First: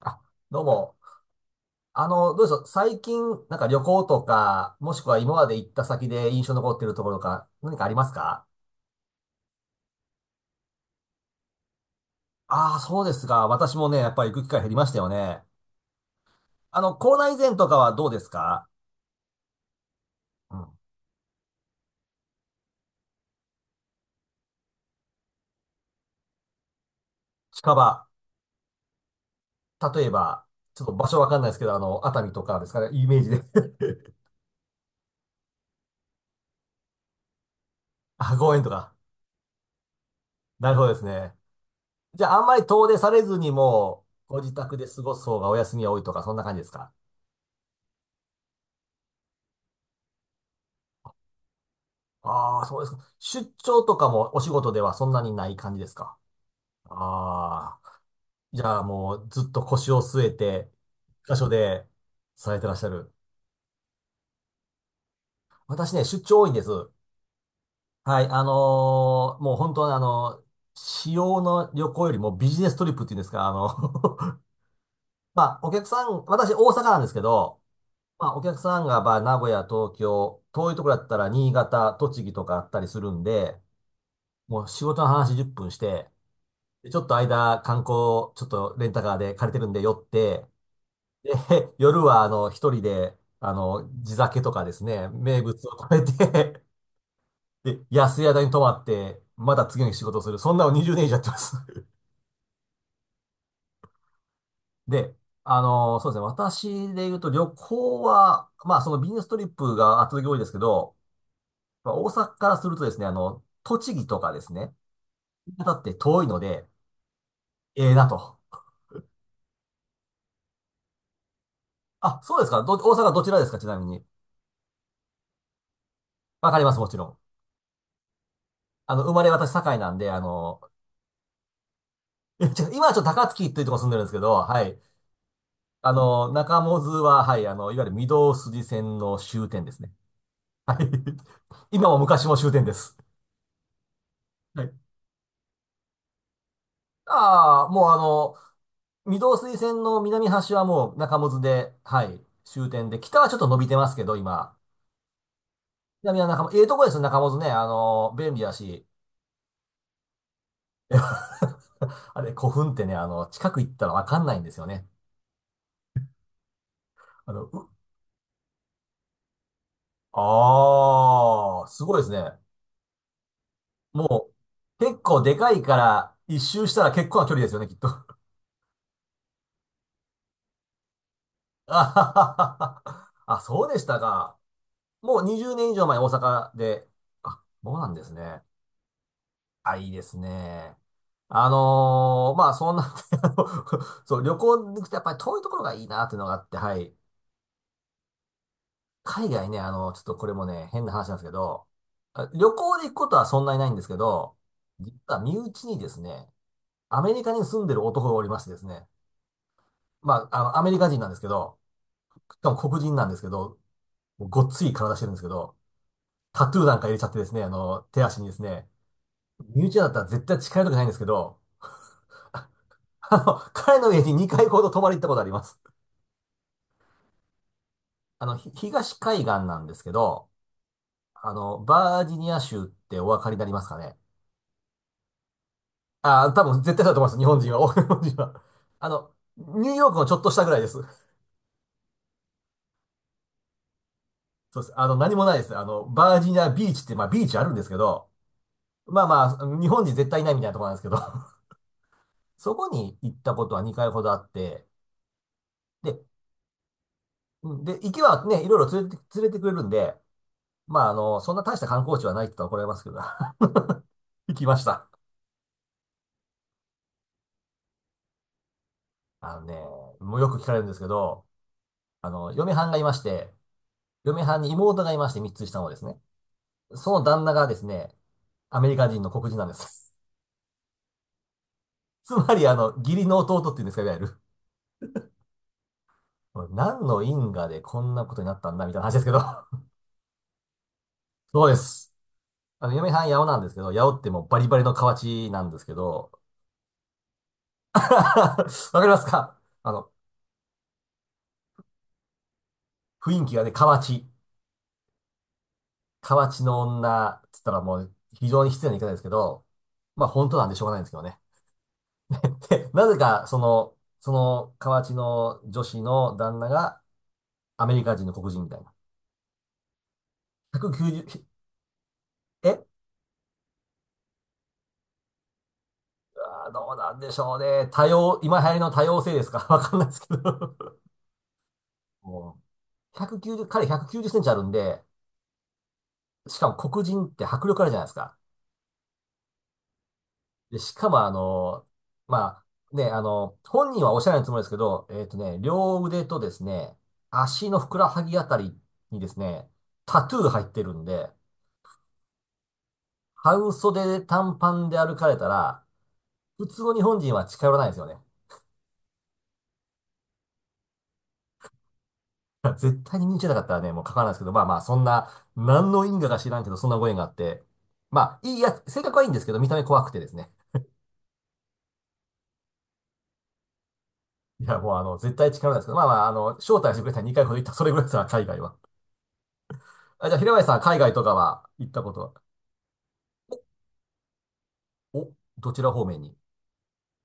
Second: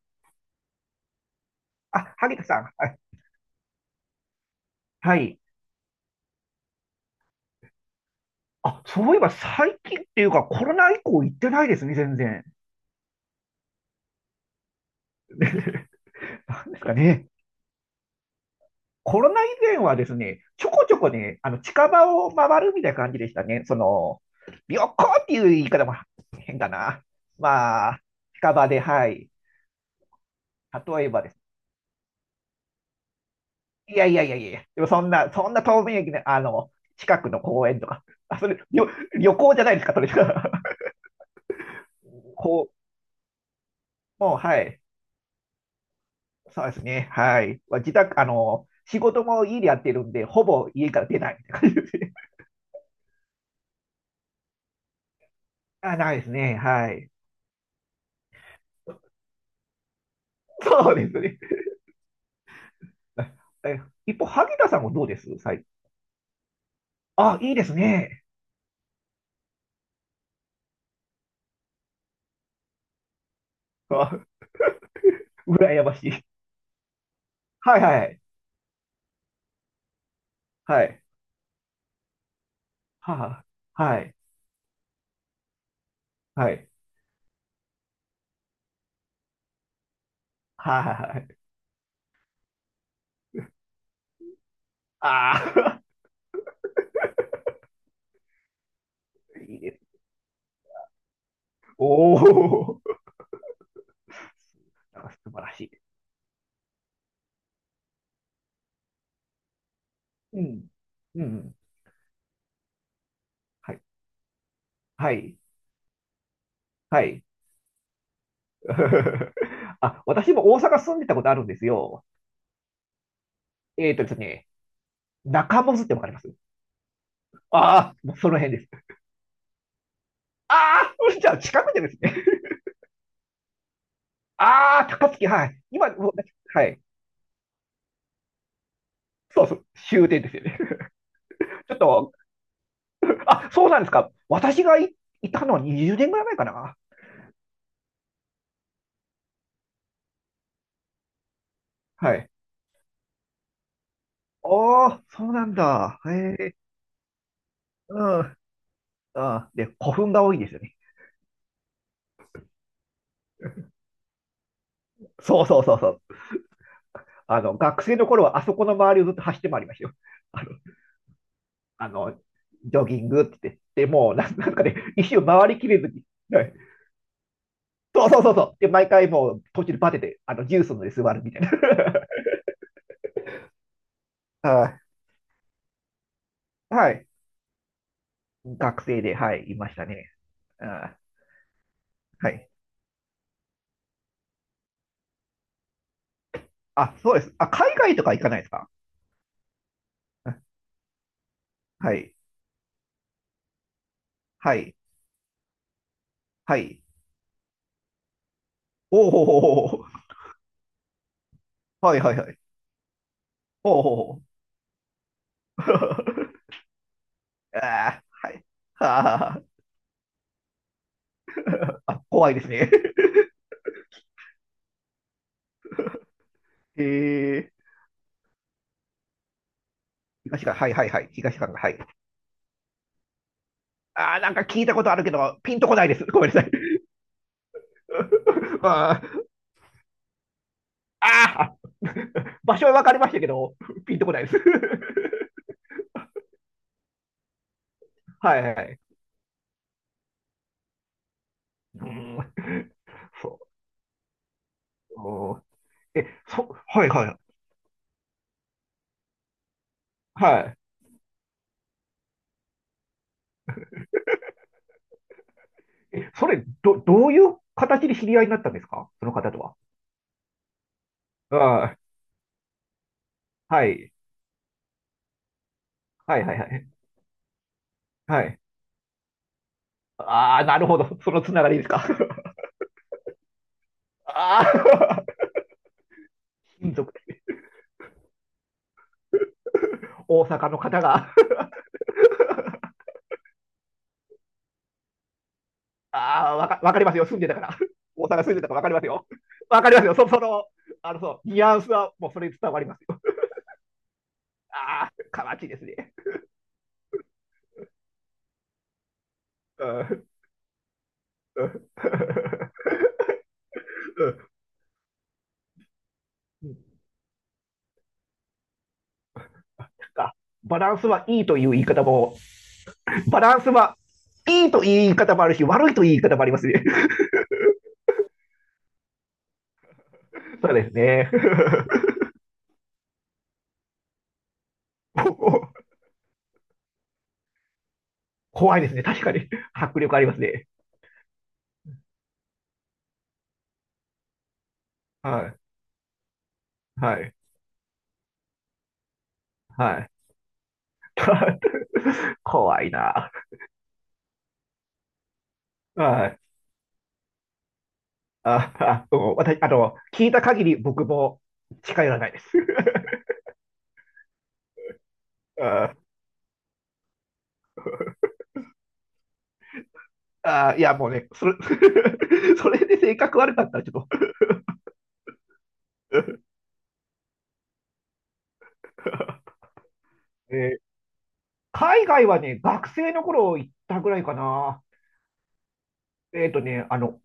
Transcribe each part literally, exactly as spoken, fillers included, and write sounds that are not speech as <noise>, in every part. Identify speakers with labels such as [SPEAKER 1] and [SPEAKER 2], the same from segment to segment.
[SPEAKER 1] あ、どうも。あ
[SPEAKER 2] あ、
[SPEAKER 1] の、
[SPEAKER 2] 萩
[SPEAKER 1] ど
[SPEAKER 2] 田
[SPEAKER 1] うでし
[SPEAKER 2] さ
[SPEAKER 1] ょ
[SPEAKER 2] ん。
[SPEAKER 1] う。
[SPEAKER 2] はい。
[SPEAKER 1] 最近、なんか旅行とか、もしく
[SPEAKER 2] は
[SPEAKER 1] は今
[SPEAKER 2] い。
[SPEAKER 1] まで行った先で印象残ってるところとか、何かありますか？
[SPEAKER 2] あ、そういえば最近っていうかコロナ以降行ってないですね、全然。
[SPEAKER 1] ああー、そうですが、私もね、やっぱり行く機会減りましたよ
[SPEAKER 2] <laughs>
[SPEAKER 1] ね。
[SPEAKER 2] なんで
[SPEAKER 1] あ
[SPEAKER 2] すか
[SPEAKER 1] の、コロ
[SPEAKER 2] ね。
[SPEAKER 1] ナ以前とかはどうですか？
[SPEAKER 2] コロナ以前はですね、
[SPEAKER 1] う
[SPEAKER 2] ちょ
[SPEAKER 1] ん。
[SPEAKER 2] こちょこね、あの近場を回るみたいな感じでしたね。その、旅行っていう言い方も変だな。
[SPEAKER 1] 近
[SPEAKER 2] まあ、
[SPEAKER 1] 場。
[SPEAKER 2] 近場で、はい。
[SPEAKER 1] 例えば、ちょっと
[SPEAKER 2] 例
[SPEAKER 1] 場
[SPEAKER 2] え
[SPEAKER 1] 所
[SPEAKER 2] ば
[SPEAKER 1] わ
[SPEAKER 2] で
[SPEAKER 1] か
[SPEAKER 2] す。
[SPEAKER 1] んないですけど、あの、熱海とかですかね、イメージで。
[SPEAKER 2] いやいやいやいや、でもそんな、そんな遠明駅の、あの、近くの公園とか。
[SPEAKER 1] <laughs> あ、
[SPEAKER 2] あ、そ
[SPEAKER 1] 公
[SPEAKER 2] れ、
[SPEAKER 1] 園と
[SPEAKER 2] 旅、
[SPEAKER 1] か。
[SPEAKER 2] 旅行じゃないですか、それ。<laughs>
[SPEAKER 1] なるほどですね。じゃあ、あんま
[SPEAKER 2] こ
[SPEAKER 1] り
[SPEAKER 2] う、
[SPEAKER 1] 遠出されずに、もう、
[SPEAKER 2] もう、
[SPEAKER 1] ご自
[SPEAKER 2] は
[SPEAKER 1] 宅
[SPEAKER 2] い。
[SPEAKER 1] で過ごす方がお休みが多いとか、そんな感じ
[SPEAKER 2] そ
[SPEAKER 1] で
[SPEAKER 2] う
[SPEAKER 1] す
[SPEAKER 2] です
[SPEAKER 1] か？
[SPEAKER 2] ね。はい。まあ自宅、あの、仕事も家でやってるんで、ほぼ家から出ないみたいな感じですね。
[SPEAKER 1] ああ、そうですか。出張とかもお仕事ではそんなにない感じ
[SPEAKER 2] <laughs>
[SPEAKER 1] です
[SPEAKER 2] あ、な
[SPEAKER 1] か？
[SPEAKER 2] いですね。はい。
[SPEAKER 1] ああ、じゃあもうずっと腰を据えて、
[SPEAKER 2] そうです
[SPEAKER 1] 一
[SPEAKER 2] ね。
[SPEAKER 1] 箇所でされてらっしゃる。
[SPEAKER 2] え、一方、萩田さんもどうです最
[SPEAKER 1] 私ね、出張多いんです。は
[SPEAKER 2] あ、いいです
[SPEAKER 1] い、
[SPEAKER 2] ね。
[SPEAKER 1] あのーもう本当にあのー私用の旅行よりもビジネストリップっていうんですか、あ
[SPEAKER 2] <laughs> あ、
[SPEAKER 1] の。 <laughs> まあ、お
[SPEAKER 2] 羨
[SPEAKER 1] 客
[SPEAKER 2] ま
[SPEAKER 1] さ
[SPEAKER 2] し
[SPEAKER 1] ん、
[SPEAKER 2] い。
[SPEAKER 1] 私大阪なんですけど、
[SPEAKER 2] はいはい。
[SPEAKER 1] まあ、お客さんが、まあ、名古屋、東京、遠いと
[SPEAKER 2] は
[SPEAKER 1] ころだ
[SPEAKER 2] い。
[SPEAKER 1] ったら新潟、栃木とかあったりするん
[SPEAKER 2] は
[SPEAKER 1] で、
[SPEAKER 2] あ、はい。
[SPEAKER 1] もう仕事の話じゅっぷんして、
[SPEAKER 2] はい。
[SPEAKER 1] でちょっと間、観光、ちょっとレンタカーで借りてるんで寄って、
[SPEAKER 2] はいはいは
[SPEAKER 1] で、
[SPEAKER 2] い
[SPEAKER 1] <laughs> 夜は、あの、ひとりで、あの、地酒とかですね、
[SPEAKER 2] はあは
[SPEAKER 1] 名
[SPEAKER 2] いはい
[SPEAKER 1] 物
[SPEAKER 2] はいは
[SPEAKER 1] を
[SPEAKER 2] いあ
[SPEAKER 1] 食べて、<laughs> で、安い宿に泊まって、
[SPEAKER 2] あ、<laughs>
[SPEAKER 1] ま
[SPEAKER 2] いい
[SPEAKER 1] た
[SPEAKER 2] で
[SPEAKER 1] 次の
[SPEAKER 2] す。
[SPEAKER 1] 日仕事をする。そんなのにじゅうねん以上やってます。
[SPEAKER 2] お
[SPEAKER 1] <laughs>
[SPEAKER 2] お、なんか
[SPEAKER 1] で、
[SPEAKER 2] 素晴ら
[SPEAKER 1] あ
[SPEAKER 2] しい。
[SPEAKER 1] の、そうですね、私で言うと旅行は、まあ、そのビジネストリップが圧倒的に多い
[SPEAKER 2] う
[SPEAKER 1] ですけ
[SPEAKER 2] ん。
[SPEAKER 1] ど、
[SPEAKER 2] うん。
[SPEAKER 1] まあ、大阪からするとですね、あの、
[SPEAKER 2] はい。
[SPEAKER 1] 栃木とかですね、
[SPEAKER 2] はい。
[SPEAKER 1] だって遠いので、
[SPEAKER 2] はい。
[SPEAKER 1] ええなと。
[SPEAKER 2] <laughs> あ、私も大阪住んでたことあるんですよ。
[SPEAKER 1] あ、そうですか。ど、大阪どちらですか、ちなみ
[SPEAKER 2] えっ
[SPEAKER 1] に。
[SPEAKER 2] とですね、中モスってわかります
[SPEAKER 1] わかります、もちろん。
[SPEAKER 2] ああ、その辺です。
[SPEAKER 1] あの、生まれ私、堺なんで、あ
[SPEAKER 2] あ
[SPEAKER 1] の、
[SPEAKER 2] あ、じゃあ近くでですね。
[SPEAKER 1] <laughs> いやち
[SPEAKER 2] <laughs>
[SPEAKER 1] ょ今はちょっと高槻っていうところ住んでるんですけど、はい。
[SPEAKER 2] ああ、高槻、はい。今、
[SPEAKER 1] あ
[SPEAKER 2] もう
[SPEAKER 1] の、中
[SPEAKER 2] はい。
[SPEAKER 1] 百舌は、はい、あの、いわゆる御堂筋線の
[SPEAKER 2] そう
[SPEAKER 1] 終
[SPEAKER 2] そ
[SPEAKER 1] 点
[SPEAKER 2] う、
[SPEAKER 1] ですね。
[SPEAKER 2] 終点ですよね。
[SPEAKER 1] はい。
[SPEAKER 2] <laughs>
[SPEAKER 1] <laughs>
[SPEAKER 2] ちょっ
[SPEAKER 1] 今も
[SPEAKER 2] と、
[SPEAKER 1] 昔も終点です。
[SPEAKER 2] あ、そうなんですか。私
[SPEAKER 1] はい。
[SPEAKER 2] がい、いたのはにじゅうねんぐらい前かな。
[SPEAKER 1] ああ、もうあの、御堂筋線の南端はもう中百舌で、は
[SPEAKER 2] は
[SPEAKER 1] い、
[SPEAKER 2] い。
[SPEAKER 1] 終点で、北はちょっと伸びてますけど、今。
[SPEAKER 2] おー、そうなんだ。へ
[SPEAKER 1] 南は中百
[SPEAKER 2] え、
[SPEAKER 1] 舌、ええとこですよ、中百舌ね。あ
[SPEAKER 2] う
[SPEAKER 1] の、便
[SPEAKER 2] ん、
[SPEAKER 1] 利だし。
[SPEAKER 2] うん。で、古墳が多いですよね。
[SPEAKER 1] <laughs> あれ、古墳ってね、あの、近く行ったらわかんないんですよね。
[SPEAKER 2] そうそうそうそう。
[SPEAKER 1] あ
[SPEAKER 2] あ
[SPEAKER 1] の、
[SPEAKER 2] の、
[SPEAKER 1] う
[SPEAKER 2] 学生の頃はあそこの周りをずっと走って回りましたよ。あの、
[SPEAKER 1] ああ、す
[SPEAKER 2] あ
[SPEAKER 1] ごいです
[SPEAKER 2] の、
[SPEAKER 1] ね。
[SPEAKER 2] ジョギングって言って、でもう
[SPEAKER 1] も
[SPEAKER 2] なんなんかね、
[SPEAKER 1] う、結
[SPEAKER 2] 一
[SPEAKER 1] 構
[SPEAKER 2] 周
[SPEAKER 1] で
[SPEAKER 2] 回
[SPEAKER 1] か
[SPEAKER 2] り
[SPEAKER 1] い
[SPEAKER 2] き
[SPEAKER 1] か
[SPEAKER 2] れずに、
[SPEAKER 1] ら、一
[SPEAKER 2] はい
[SPEAKER 1] 周したら結構な距離ですよね、きっと。<laughs>
[SPEAKER 2] そうそうそうそう。で、毎回もう途中でバテて、あの、ジュースので座るみたいな。
[SPEAKER 1] あは
[SPEAKER 2] <laughs>
[SPEAKER 1] はははあ、そうでしたか。
[SPEAKER 2] はい
[SPEAKER 1] もうにじゅうねん以上前、大阪で。
[SPEAKER 2] はい。
[SPEAKER 1] あ、そうなんですね。
[SPEAKER 2] 学生で、はい、いまし
[SPEAKER 1] あ、
[SPEAKER 2] た
[SPEAKER 1] いいで
[SPEAKER 2] ね。
[SPEAKER 1] すね。
[SPEAKER 2] あ
[SPEAKER 1] あ
[SPEAKER 2] は
[SPEAKER 1] のーま
[SPEAKER 2] い。
[SPEAKER 1] あ、そんな。 <laughs> あのそう、旅行に行くとやっぱり遠いところがいいなっていうのがあって、はい。
[SPEAKER 2] あ、そうです。あ、海外とか行かないですか
[SPEAKER 1] 海外ね、あの、ちょっとこれ
[SPEAKER 2] あ
[SPEAKER 1] もね、変な話なんですけど、
[SPEAKER 2] はい。
[SPEAKER 1] あ旅行で行くことはそんなにないんですけど、
[SPEAKER 2] はい。
[SPEAKER 1] 実は身内にですね、
[SPEAKER 2] はい。
[SPEAKER 1] アメリカに住んでる男がおりましてですね、
[SPEAKER 2] おおほほほほ。
[SPEAKER 1] まあ、あの、アメリカ人なんですけど、
[SPEAKER 2] はいはいはい。
[SPEAKER 1] かも黒人なんですけど、
[SPEAKER 2] おおほほほ。
[SPEAKER 1] もうごっつい体してるんですけど、
[SPEAKER 2] <laughs>
[SPEAKER 1] タトゥーなんか入れちゃってですね、あの、手
[SPEAKER 2] あー
[SPEAKER 1] 足に
[SPEAKER 2] は
[SPEAKER 1] です
[SPEAKER 2] い。
[SPEAKER 1] ね、
[SPEAKER 2] はあ、
[SPEAKER 1] 身内だったら絶対近寄りたくないんですけど、
[SPEAKER 2] 怖いですね。
[SPEAKER 1] あの、彼の家ににかいほど泊まり行ったことあります。
[SPEAKER 2] <laughs> えー、
[SPEAKER 1] あの、ひ東海岸なんですけど、
[SPEAKER 2] 東館、はいはいはい。
[SPEAKER 1] あ
[SPEAKER 2] 東館が、
[SPEAKER 1] の、
[SPEAKER 2] はい。
[SPEAKER 1] バージニア州ってお分かりになりますかね。
[SPEAKER 2] あーなんか聞いたことあるけど、ピンとこないです。ご
[SPEAKER 1] あ
[SPEAKER 2] め
[SPEAKER 1] あ、
[SPEAKER 2] んな
[SPEAKER 1] 多
[SPEAKER 2] さい。
[SPEAKER 1] 分絶対だと思います、日本人は。<laughs> 日本人は。
[SPEAKER 2] <laughs>
[SPEAKER 1] あ
[SPEAKER 2] あ
[SPEAKER 1] の、
[SPEAKER 2] ー
[SPEAKER 1] ニューヨークのちょっとしたぐらいです。
[SPEAKER 2] ああ <laughs> 場所は分かりましたけど、ピンとこないです。<laughs>
[SPEAKER 1] そうです。あの、何もないです。あの、バージニアビーチって、まあビーチあるんですけど、
[SPEAKER 2] はいはい。
[SPEAKER 1] まあまあ、日本人絶対いないみたいなところなんですけど、
[SPEAKER 2] うん、
[SPEAKER 1] そこに行った
[SPEAKER 2] そ
[SPEAKER 1] ことはにかいほどあって、
[SPEAKER 2] う。
[SPEAKER 1] で、
[SPEAKER 2] え、そ、はいはい。
[SPEAKER 1] うんで、行きはね、いろいろ連れて、連れてくれるんで、
[SPEAKER 2] は
[SPEAKER 1] まあ、あの、そんな大した観光地はないって言ったら怒られますけど、<laughs> 行きました。
[SPEAKER 2] い。え、それ、ど、どういう形で知り合いになったんですかその方
[SPEAKER 1] あ
[SPEAKER 2] と
[SPEAKER 1] のね、
[SPEAKER 2] は。
[SPEAKER 1] もうよく聞かれるんですけど、
[SPEAKER 2] あ
[SPEAKER 1] あの、嫁はんがいまして、
[SPEAKER 2] あ、はい。
[SPEAKER 1] 嫁はんに妹がいましてみっつ下のですね。
[SPEAKER 2] はいはいはい。
[SPEAKER 1] その旦那がですね、
[SPEAKER 2] はい。
[SPEAKER 1] アメリカ人の黒人なんです。
[SPEAKER 2] ああ、なるほど。そのつながりですか。
[SPEAKER 1] <laughs> つま
[SPEAKER 2] <laughs>
[SPEAKER 1] り、あの、義理の弟っていうんですか、いわゆる。
[SPEAKER 2] ああ、親
[SPEAKER 1] 何
[SPEAKER 2] 族、
[SPEAKER 1] の因果でこんなことになったんだ、みたいな話ですけど。
[SPEAKER 2] 大阪の方が
[SPEAKER 1] <laughs> そうです。
[SPEAKER 2] <laughs>
[SPEAKER 1] あの、嫁さん、八尾なんですけど、八尾ってもうバリバリの河内なんですけど、
[SPEAKER 2] ああ、わか、わかりますよ。住んでたから。<laughs>
[SPEAKER 1] <laughs>
[SPEAKER 2] 大阪住んでたからわかり
[SPEAKER 1] わ
[SPEAKER 2] ま
[SPEAKER 1] か
[SPEAKER 2] す
[SPEAKER 1] ります
[SPEAKER 2] よ。
[SPEAKER 1] か、
[SPEAKER 2] わか
[SPEAKER 1] あ
[SPEAKER 2] ります
[SPEAKER 1] の、
[SPEAKER 2] よ。そ、その、あの、そう、ニュアンスはもうそれ伝わりますよ。
[SPEAKER 1] 雰囲気がね、河内。
[SPEAKER 2] ああ、かわちいですね。
[SPEAKER 1] 河内の女、つったらもう非常に失礼な言い方ですけど、
[SPEAKER 2] う
[SPEAKER 1] ま
[SPEAKER 2] ん
[SPEAKER 1] あ本当なんでしょうがないんですけどね。
[SPEAKER 2] うん
[SPEAKER 1] <laughs> で、なぜか、その、
[SPEAKER 2] な
[SPEAKER 1] そ
[SPEAKER 2] ん
[SPEAKER 1] の河内の女子の旦那がアメリカ人の黒人みたいな。
[SPEAKER 2] かバ
[SPEAKER 1] 190、
[SPEAKER 2] ランスはいいという言い方も、
[SPEAKER 1] え
[SPEAKER 2] バランスはいいという言い方もあるし、悪いという言い方もあります
[SPEAKER 1] あー
[SPEAKER 2] ね。
[SPEAKER 1] どうなんでしょうね。多様、今流行りの多様性ですか？ <laughs> わかんないですけ
[SPEAKER 2] <laughs> そう
[SPEAKER 1] ど、
[SPEAKER 2] ですね。
[SPEAKER 1] もう、ひゃくきゅうじゅう、彼ひゃくきゅうじゅっセンチあるんで、
[SPEAKER 2] <laughs>
[SPEAKER 1] しかも黒人って迫力あるじゃないですか。
[SPEAKER 2] 怖いですね。確かに。迫力ありますね。
[SPEAKER 1] で、しかもあの、まあ、ね、あの、本人はおっしゃらないつもりですけど、えっと
[SPEAKER 2] は
[SPEAKER 1] ね、
[SPEAKER 2] い。
[SPEAKER 1] 両腕とですね、
[SPEAKER 2] はい。
[SPEAKER 1] 足のふくらはぎあたりにですね、
[SPEAKER 2] はい。
[SPEAKER 1] タトゥー入ってるんで、
[SPEAKER 2] <laughs> 怖いな。
[SPEAKER 1] 半袖で短パンで歩かれたら、
[SPEAKER 2] はい。
[SPEAKER 1] 普通の日本人は近寄らないですよね。
[SPEAKER 2] あ、あ、うん私、あの、聞いた限り僕も近寄らないです。
[SPEAKER 1] <laughs> 絶対に見に行けなかったらね、もう書かないですけど、まあまあ、そんな、何の
[SPEAKER 2] <laughs>
[SPEAKER 1] 因果か知らんけど、そんなご縁があって、まあ、いいやつ、性格はいいんですけど、見た目怖くてですね。
[SPEAKER 2] ああ、いや、もうね、それ、<laughs> それで性格悪かったらちょっと、
[SPEAKER 1] いや、もうあの、絶対近寄らないですけど、まあまあ、あの、招待してくれたらにかいほど行った、それぐらいですから、海外は。あ、じゃあ、平
[SPEAKER 2] え
[SPEAKER 1] 林さ
[SPEAKER 2] ー
[SPEAKER 1] ん、海外とかは行った
[SPEAKER 2] 海
[SPEAKER 1] こと
[SPEAKER 2] 外
[SPEAKER 1] は、
[SPEAKER 2] はね、学生の頃行ったぐらいかな。
[SPEAKER 1] お、どちら方面に？
[SPEAKER 2] えっとね、あの、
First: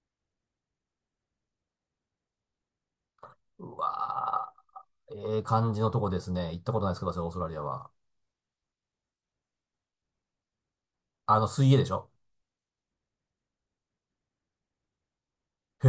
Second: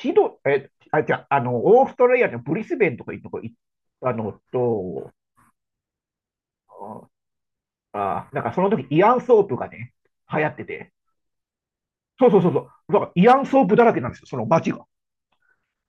[SPEAKER 2] シド、え、あ、じゃあ、あの、オーストラリアのブリスベンとかいうとこ行っ
[SPEAKER 1] う
[SPEAKER 2] たの
[SPEAKER 1] わ
[SPEAKER 2] と、
[SPEAKER 1] ー、ええ感じのとこですね。行ったことないですけど、私オーストラリアは。
[SPEAKER 2] あ、あなんかその時イアンソープがね、流行ってて、
[SPEAKER 1] あの、水泳でしょ？
[SPEAKER 2] そうそうそうそう、だからイアンソープだらけなんですよ、その街が。
[SPEAKER 1] へ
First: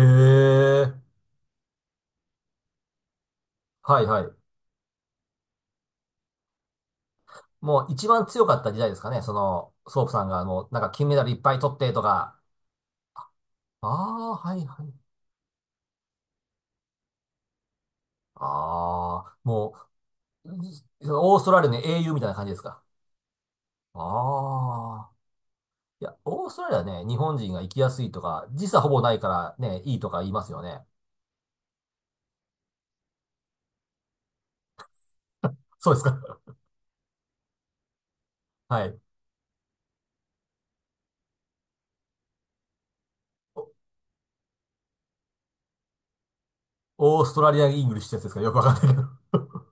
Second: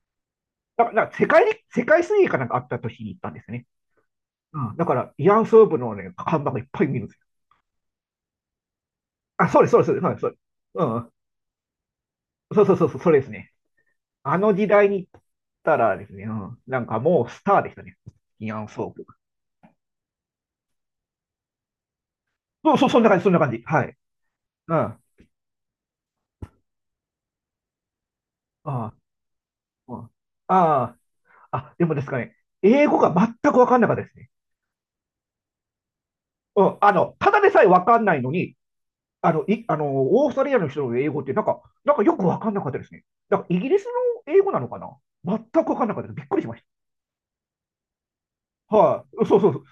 [SPEAKER 2] だか
[SPEAKER 1] え。
[SPEAKER 2] ら、だから世界に、世界水泳かなんかあった年に行ったんですね。
[SPEAKER 1] はいはい。
[SPEAKER 2] うん、だから、慰安婦部のね、看板がいっぱい見るんですよ。
[SPEAKER 1] もういちばん強かった時代ですかね。そ
[SPEAKER 2] あ、そうです、
[SPEAKER 1] の、
[SPEAKER 2] そうです、
[SPEAKER 1] ソー
[SPEAKER 2] そ
[SPEAKER 1] プ
[SPEAKER 2] うです。
[SPEAKER 1] さん
[SPEAKER 2] そうです
[SPEAKER 1] がもう、なん
[SPEAKER 2] う
[SPEAKER 1] か金
[SPEAKER 2] ん。
[SPEAKER 1] メダルいっぱい取ってとか。
[SPEAKER 2] そうそうそうそう、それですね。
[SPEAKER 1] ああ、
[SPEAKER 2] あの
[SPEAKER 1] はい
[SPEAKER 2] 時
[SPEAKER 1] は
[SPEAKER 2] 代
[SPEAKER 1] い。
[SPEAKER 2] に行ったらですね、うん、なんかもうスターでしたね。慰安婦部。
[SPEAKER 1] ああ、もう、い、オーストラリアの英雄みたいな感じです
[SPEAKER 2] そう
[SPEAKER 1] か？
[SPEAKER 2] そう、そんな感じ、そんな感じ。はい。うん。あ
[SPEAKER 1] ああ。いや、オーストラリアね、日本人が行きやすいとか、時差ほ
[SPEAKER 2] あ、
[SPEAKER 1] ぼないからね、い
[SPEAKER 2] う
[SPEAKER 1] い
[SPEAKER 2] ん、
[SPEAKER 1] と
[SPEAKER 2] あ
[SPEAKER 1] か言いますよね。
[SPEAKER 2] あ、あ、でもですかね、英語が全くわかんなかったですね。
[SPEAKER 1] そうですか。
[SPEAKER 2] うん、あの、ただでさえわかんないのに、
[SPEAKER 1] <laughs> はい。
[SPEAKER 2] あの、い、あの、オーストラリアの人の英語って、なんか、なんかよくわかんなかったですね。だから、イギリスの英語なのかな全くわかんなかったです。びっくりしまし
[SPEAKER 1] オーストラリアン・イングリッシュってやつですか？よくわか
[SPEAKER 2] た。
[SPEAKER 1] んないけ
[SPEAKER 2] は
[SPEAKER 1] ど。
[SPEAKER 2] い、そうそうそう。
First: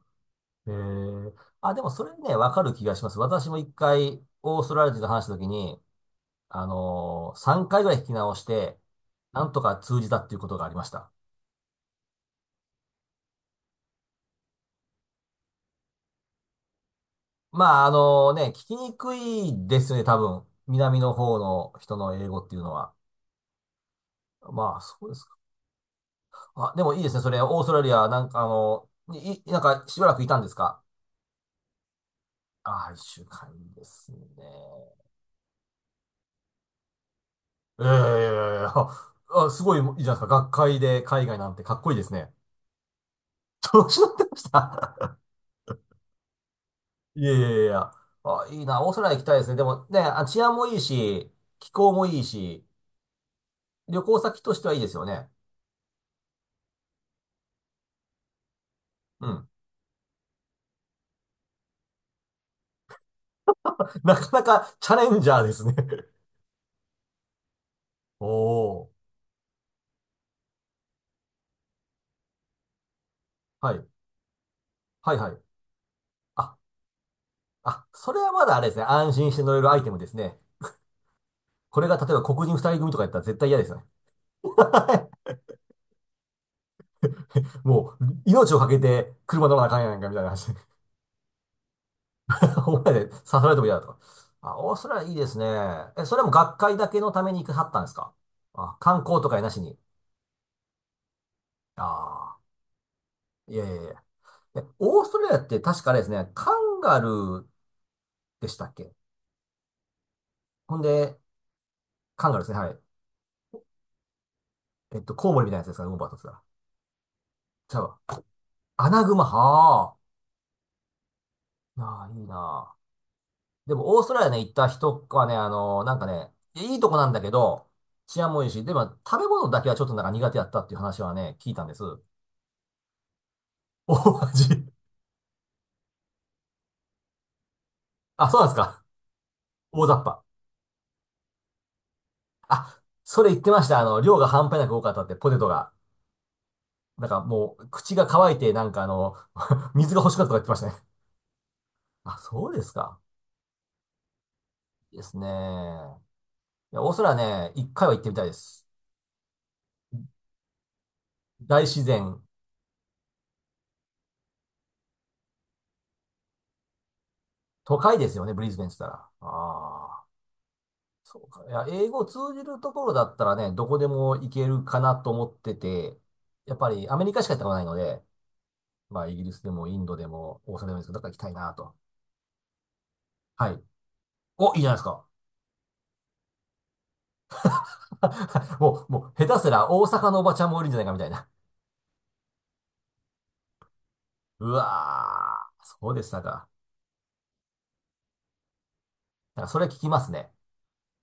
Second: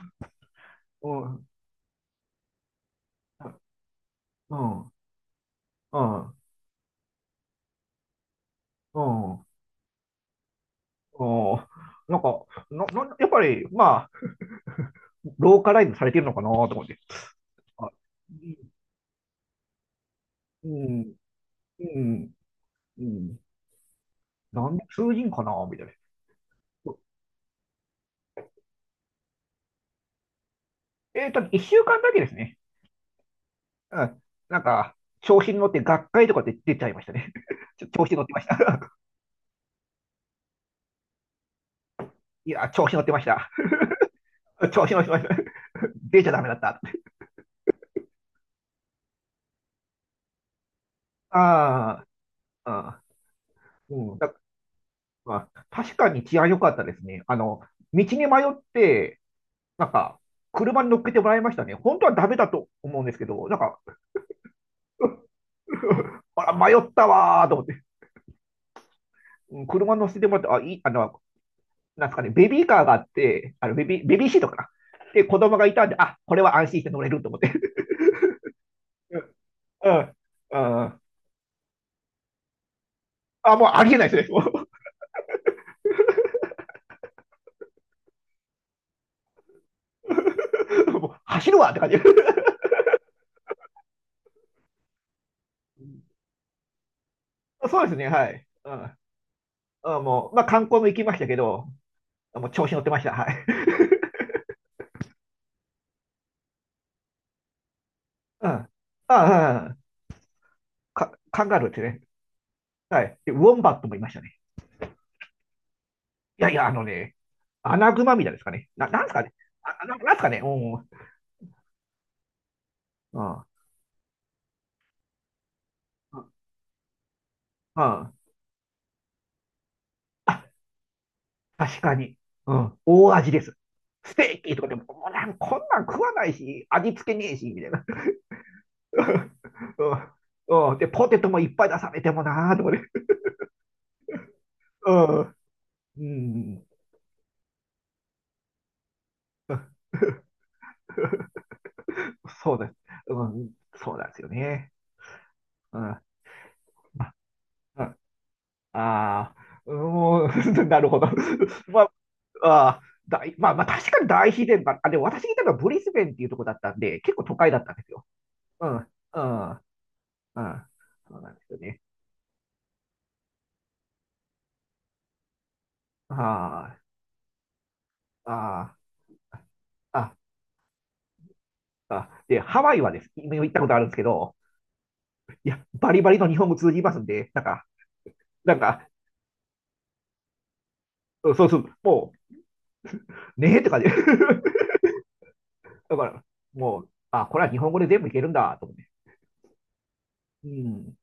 [SPEAKER 1] え
[SPEAKER 2] う
[SPEAKER 1] ー、
[SPEAKER 2] ん、
[SPEAKER 1] あ、でもそれね、わかる気がします。私も一回、
[SPEAKER 2] う
[SPEAKER 1] オースト
[SPEAKER 2] ん、う
[SPEAKER 1] ラリア
[SPEAKER 2] ん、
[SPEAKER 1] 人と話したときに、あのー、さんかいぐらい聞き直して、
[SPEAKER 2] うん、
[SPEAKER 1] な
[SPEAKER 2] う
[SPEAKER 1] んとか通じたっていうことがありました。
[SPEAKER 2] ん。なんか、な、な、やっぱり、まあ、ローカライズされてるのかなと思って。
[SPEAKER 1] まあ、
[SPEAKER 2] あ、
[SPEAKER 1] あのね、聞きにくいですよね、多分。
[SPEAKER 2] う
[SPEAKER 1] 南の
[SPEAKER 2] ん、
[SPEAKER 1] 方の
[SPEAKER 2] う
[SPEAKER 1] 人の英
[SPEAKER 2] ん、
[SPEAKER 1] 語っていうのは。
[SPEAKER 2] うん。な
[SPEAKER 1] ま
[SPEAKER 2] ん
[SPEAKER 1] あ、
[SPEAKER 2] で
[SPEAKER 1] そう
[SPEAKER 2] 通
[SPEAKER 1] で
[SPEAKER 2] じ
[SPEAKER 1] す
[SPEAKER 2] ん
[SPEAKER 1] か。
[SPEAKER 2] かなみたいな。
[SPEAKER 1] あ、でもいいですね、それ、オーストラリア、なんかあの、い、いなんかしばらくいたんですか？
[SPEAKER 2] えっと、いっしゅうかんだけですね。
[SPEAKER 1] ああー、いっしゅうかんいいで
[SPEAKER 2] う
[SPEAKER 1] すね。
[SPEAKER 2] ん。なんか、調子に乗って学会とかで出ちゃいましたね。<laughs>
[SPEAKER 1] え
[SPEAKER 2] ち
[SPEAKER 1] え、
[SPEAKER 2] ょ、調子に乗ってました。
[SPEAKER 1] あ、あ、すごいいいじゃないですか。学会で海外なんてかっこいいですね。
[SPEAKER 2] <laughs> いや、調子に乗ってました。
[SPEAKER 1] <laughs> 調子乗ってまし
[SPEAKER 2] <laughs> 調子に乗って
[SPEAKER 1] た。
[SPEAKER 2] ました。<laughs> 出ちゃダメだった。
[SPEAKER 1] <laughs> いやいやいやいや。あ、いいな。オーストラリア行きたいですね。でもね、あ、治安もいいし、気候も
[SPEAKER 2] あ
[SPEAKER 1] いいし、
[SPEAKER 2] あ、う
[SPEAKER 1] 旅
[SPEAKER 2] ん、う
[SPEAKER 1] 行
[SPEAKER 2] ん。だ、
[SPEAKER 1] 先としてはいいですよね。
[SPEAKER 2] まあ、確かに治安良かったですね。あの、道に迷って、
[SPEAKER 1] うん。
[SPEAKER 2] なんか、車に乗っけてもらいましたね。本当はダメだと思うんですけど、なんか、
[SPEAKER 1] <laughs> なかなかチャレンジャーですね。
[SPEAKER 2] あら、迷ったわーと思って、
[SPEAKER 1] <laughs> おー。
[SPEAKER 2] うん車に乗せてもらって、あ、いい、あの、なんですかね、ベビーカーがあって、あ
[SPEAKER 1] は
[SPEAKER 2] のベ
[SPEAKER 1] い。
[SPEAKER 2] ビー、ベビーシートかな。
[SPEAKER 1] はい
[SPEAKER 2] で、
[SPEAKER 1] は
[SPEAKER 2] 子
[SPEAKER 1] い。
[SPEAKER 2] 供がいたんで、あ、これは
[SPEAKER 1] あ、
[SPEAKER 2] 安心して乗れると思って。
[SPEAKER 1] あ、それはまだあれですね。
[SPEAKER 2] <laughs>
[SPEAKER 1] 安
[SPEAKER 2] う
[SPEAKER 1] 心し
[SPEAKER 2] ん、
[SPEAKER 1] て乗れるアイテ
[SPEAKER 2] う
[SPEAKER 1] ムです
[SPEAKER 2] ん。
[SPEAKER 1] ね。
[SPEAKER 2] うん
[SPEAKER 1] これが例えば黒人ふたりぐみとかやったら絶対
[SPEAKER 2] あ、
[SPEAKER 1] 嫌で
[SPEAKER 2] もう
[SPEAKER 1] すよね。
[SPEAKER 2] ありえないですね。も
[SPEAKER 1] もう、命をかけて車乗らなあかんやんかみたいな話。
[SPEAKER 2] う、もう走るわって感じ。<laughs>
[SPEAKER 1] どんぐらいで刺されても嫌だとか。あ、オーストラリアいいですね。え、それはもう学会だけのために行くはった
[SPEAKER 2] そ
[SPEAKER 1] ん
[SPEAKER 2] う
[SPEAKER 1] で
[SPEAKER 2] で
[SPEAKER 1] す
[SPEAKER 2] すね、
[SPEAKER 1] か？
[SPEAKER 2] はい。う
[SPEAKER 1] あ、
[SPEAKER 2] ん。
[SPEAKER 1] 観光とかなしに。
[SPEAKER 2] あもう、まあ、観光も行きましたけど、
[SPEAKER 1] あ
[SPEAKER 2] もう
[SPEAKER 1] あ、
[SPEAKER 2] 調子乗ってました。はい。
[SPEAKER 1] いやいやいや。え、オーストラリアって確かあれですね、カンガルー
[SPEAKER 2] <laughs>
[SPEAKER 1] で
[SPEAKER 2] うん。
[SPEAKER 1] した
[SPEAKER 2] あ
[SPEAKER 1] っけ？
[SPEAKER 2] あ、うん
[SPEAKER 1] ほん
[SPEAKER 2] か、
[SPEAKER 1] で、
[SPEAKER 2] カンガルーってね。
[SPEAKER 1] カンガルーですね、はい。
[SPEAKER 2] はい。で、ウォンバットもいましたね。
[SPEAKER 1] えっと、コウモリみたいなやつですかね、ウォンバットとつが。
[SPEAKER 2] いやいや、あのね、
[SPEAKER 1] じ
[SPEAKER 2] ア
[SPEAKER 1] ゃ
[SPEAKER 2] ナ
[SPEAKER 1] う
[SPEAKER 2] グマ
[SPEAKER 1] わ
[SPEAKER 2] みたいですかね。な、
[SPEAKER 1] アナ
[SPEAKER 2] なんす
[SPEAKER 1] グ
[SPEAKER 2] か
[SPEAKER 1] マ、
[SPEAKER 2] ね。あ、な、
[SPEAKER 1] は
[SPEAKER 2] なんすかね。うん。うん。
[SPEAKER 1] あ。ああ、いいなあ。
[SPEAKER 2] う
[SPEAKER 1] でも、オーストラリアね、行った人はね、あのなんかね、いいとこなんだけど、
[SPEAKER 2] ん
[SPEAKER 1] 治安もいいし、でも、食べ物だけはちょっとなんか苦手や
[SPEAKER 2] あ、
[SPEAKER 1] ったっていう話はね、聞いたんで
[SPEAKER 2] 確
[SPEAKER 1] す。
[SPEAKER 2] かに。うん。大味です。ス
[SPEAKER 1] 大
[SPEAKER 2] テーキと
[SPEAKER 1] 味。
[SPEAKER 2] かでも、もうなんこんなん食わないし、味付けねえし、みたいな。
[SPEAKER 1] あ、そうなんですか。
[SPEAKER 2] <laughs> う
[SPEAKER 1] 大雑把。
[SPEAKER 2] ん。うん。で、ポテトもいっぱい出されてもなーとか
[SPEAKER 1] あ、
[SPEAKER 2] ね。
[SPEAKER 1] それ言ってました。あの、量が半端なく多か
[SPEAKER 2] う
[SPEAKER 1] ったって、ポ
[SPEAKER 2] ん。
[SPEAKER 1] テトが。
[SPEAKER 2] うん。
[SPEAKER 1] なんかもう、口が乾いて、なんかあの、<laughs> 水が欲しかったとか言っ
[SPEAKER 2] <laughs>
[SPEAKER 1] てましたね。あ、そう
[SPEAKER 2] そう
[SPEAKER 1] で
[SPEAKER 2] で
[SPEAKER 1] す
[SPEAKER 2] す。
[SPEAKER 1] か。
[SPEAKER 2] うん。そうなんですよね。
[SPEAKER 1] いいです
[SPEAKER 2] うん。
[SPEAKER 1] ね。
[SPEAKER 2] ま
[SPEAKER 1] いや、オースト
[SPEAKER 2] あ
[SPEAKER 1] ラリアね、一
[SPEAKER 2] う
[SPEAKER 1] 回は
[SPEAKER 2] ん
[SPEAKER 1] 行ってみたいです。
[SPEAKER 2] ああ、もん <laughs> なるほど。
[SPEAKER 1] 大
[SPEAKER 2] <laughs> ま
[SPEAKER 1] 自然、
[SPEAKER 2] あ、あー大、まあ、まあ、確かに大自然ば、あ、でも私がいたのはブリスベンっていうとこだったんで、結構都会だったん
[SPEAKER 1] 都
[SPEAKER 2] です
[SPEAKER 1] 会
[SPEAKER 2] よ。
[SPEAKER 1] ですよね、ブリズベン
[SPEAKER 2] う
[SPEAKER 1] っ
[SPEAKER 2] ん、
[SPEAKER 1] て
[SPEAKER 2] う
[SPEAKER 1] 言ったら。
[SPEAKER 2] ん、うん。
[SPEAKER 1] ああ、
[SPEAKER 2] そ
[SPEAKER 1] そ
[SPEAKER 2] う
[SPEAKER 1] う
[SPEAKER 2] なんで
[SPEAKER 1] か。い
[SPEAKER 2] すよ
[SPEAKER 1] や、
[SPEAKER 2] ね。
[SPEAKER 1] 英語通じるところだったらね、どこでも行けるかなと思ってて、やっぱ
[SPEAKER 2] あ
[SPEAKER 1] りアメリカしか行ったことないので、
[SPEAKER 2] あ、
[SPEAKER 1] まあ、イギリスでもインド
[SPEAKER 2] ああ、
[SPEAKER 1] で
[SPEAKER 2] あ
[SPEAKER 1] もオーストラリアでもいいですけど、どっか行きたいなと。
[SPEAKER 2] あ。で、ハワイはです。今行
[SPEAKER 1] は
[SPEAKER 2] っ
[SPEAKER 1] い。
[SPEAKER 2] たことあるんですけど、
[SPEAKER 1] お、いいじゃないですか。
[SPEAKER 2] いや、バリバリの日本語通じますんで、なんか、な
[SPEAKER 1] <laughs>
[SPEAKER 2] ん
[SPEAKER 1] も
[SPEAKER 2] か、
[SPEAKER 1] う、もう、下手すら大阪のおばちゃんもいるんじゃないかみたいな。
[SPEAKER 2] うんそうそう、もう、ねえって感じ。<laughs>
[SPEAKER 1] うわー、そう
[SPEAKER 2] だ
[SPEAKER 1] で
[SPEAKER 2] か
[SPEAKER 1] した
[SPEAKER 2] ら、
[SPEAKER 1] か。
[SPEAKER 2] もう、あ、これは日本語で全部いけるんだ、と思って。
[SPEAKER 1] なんかそれ聞きますね。
[SPEAKER 2] うん。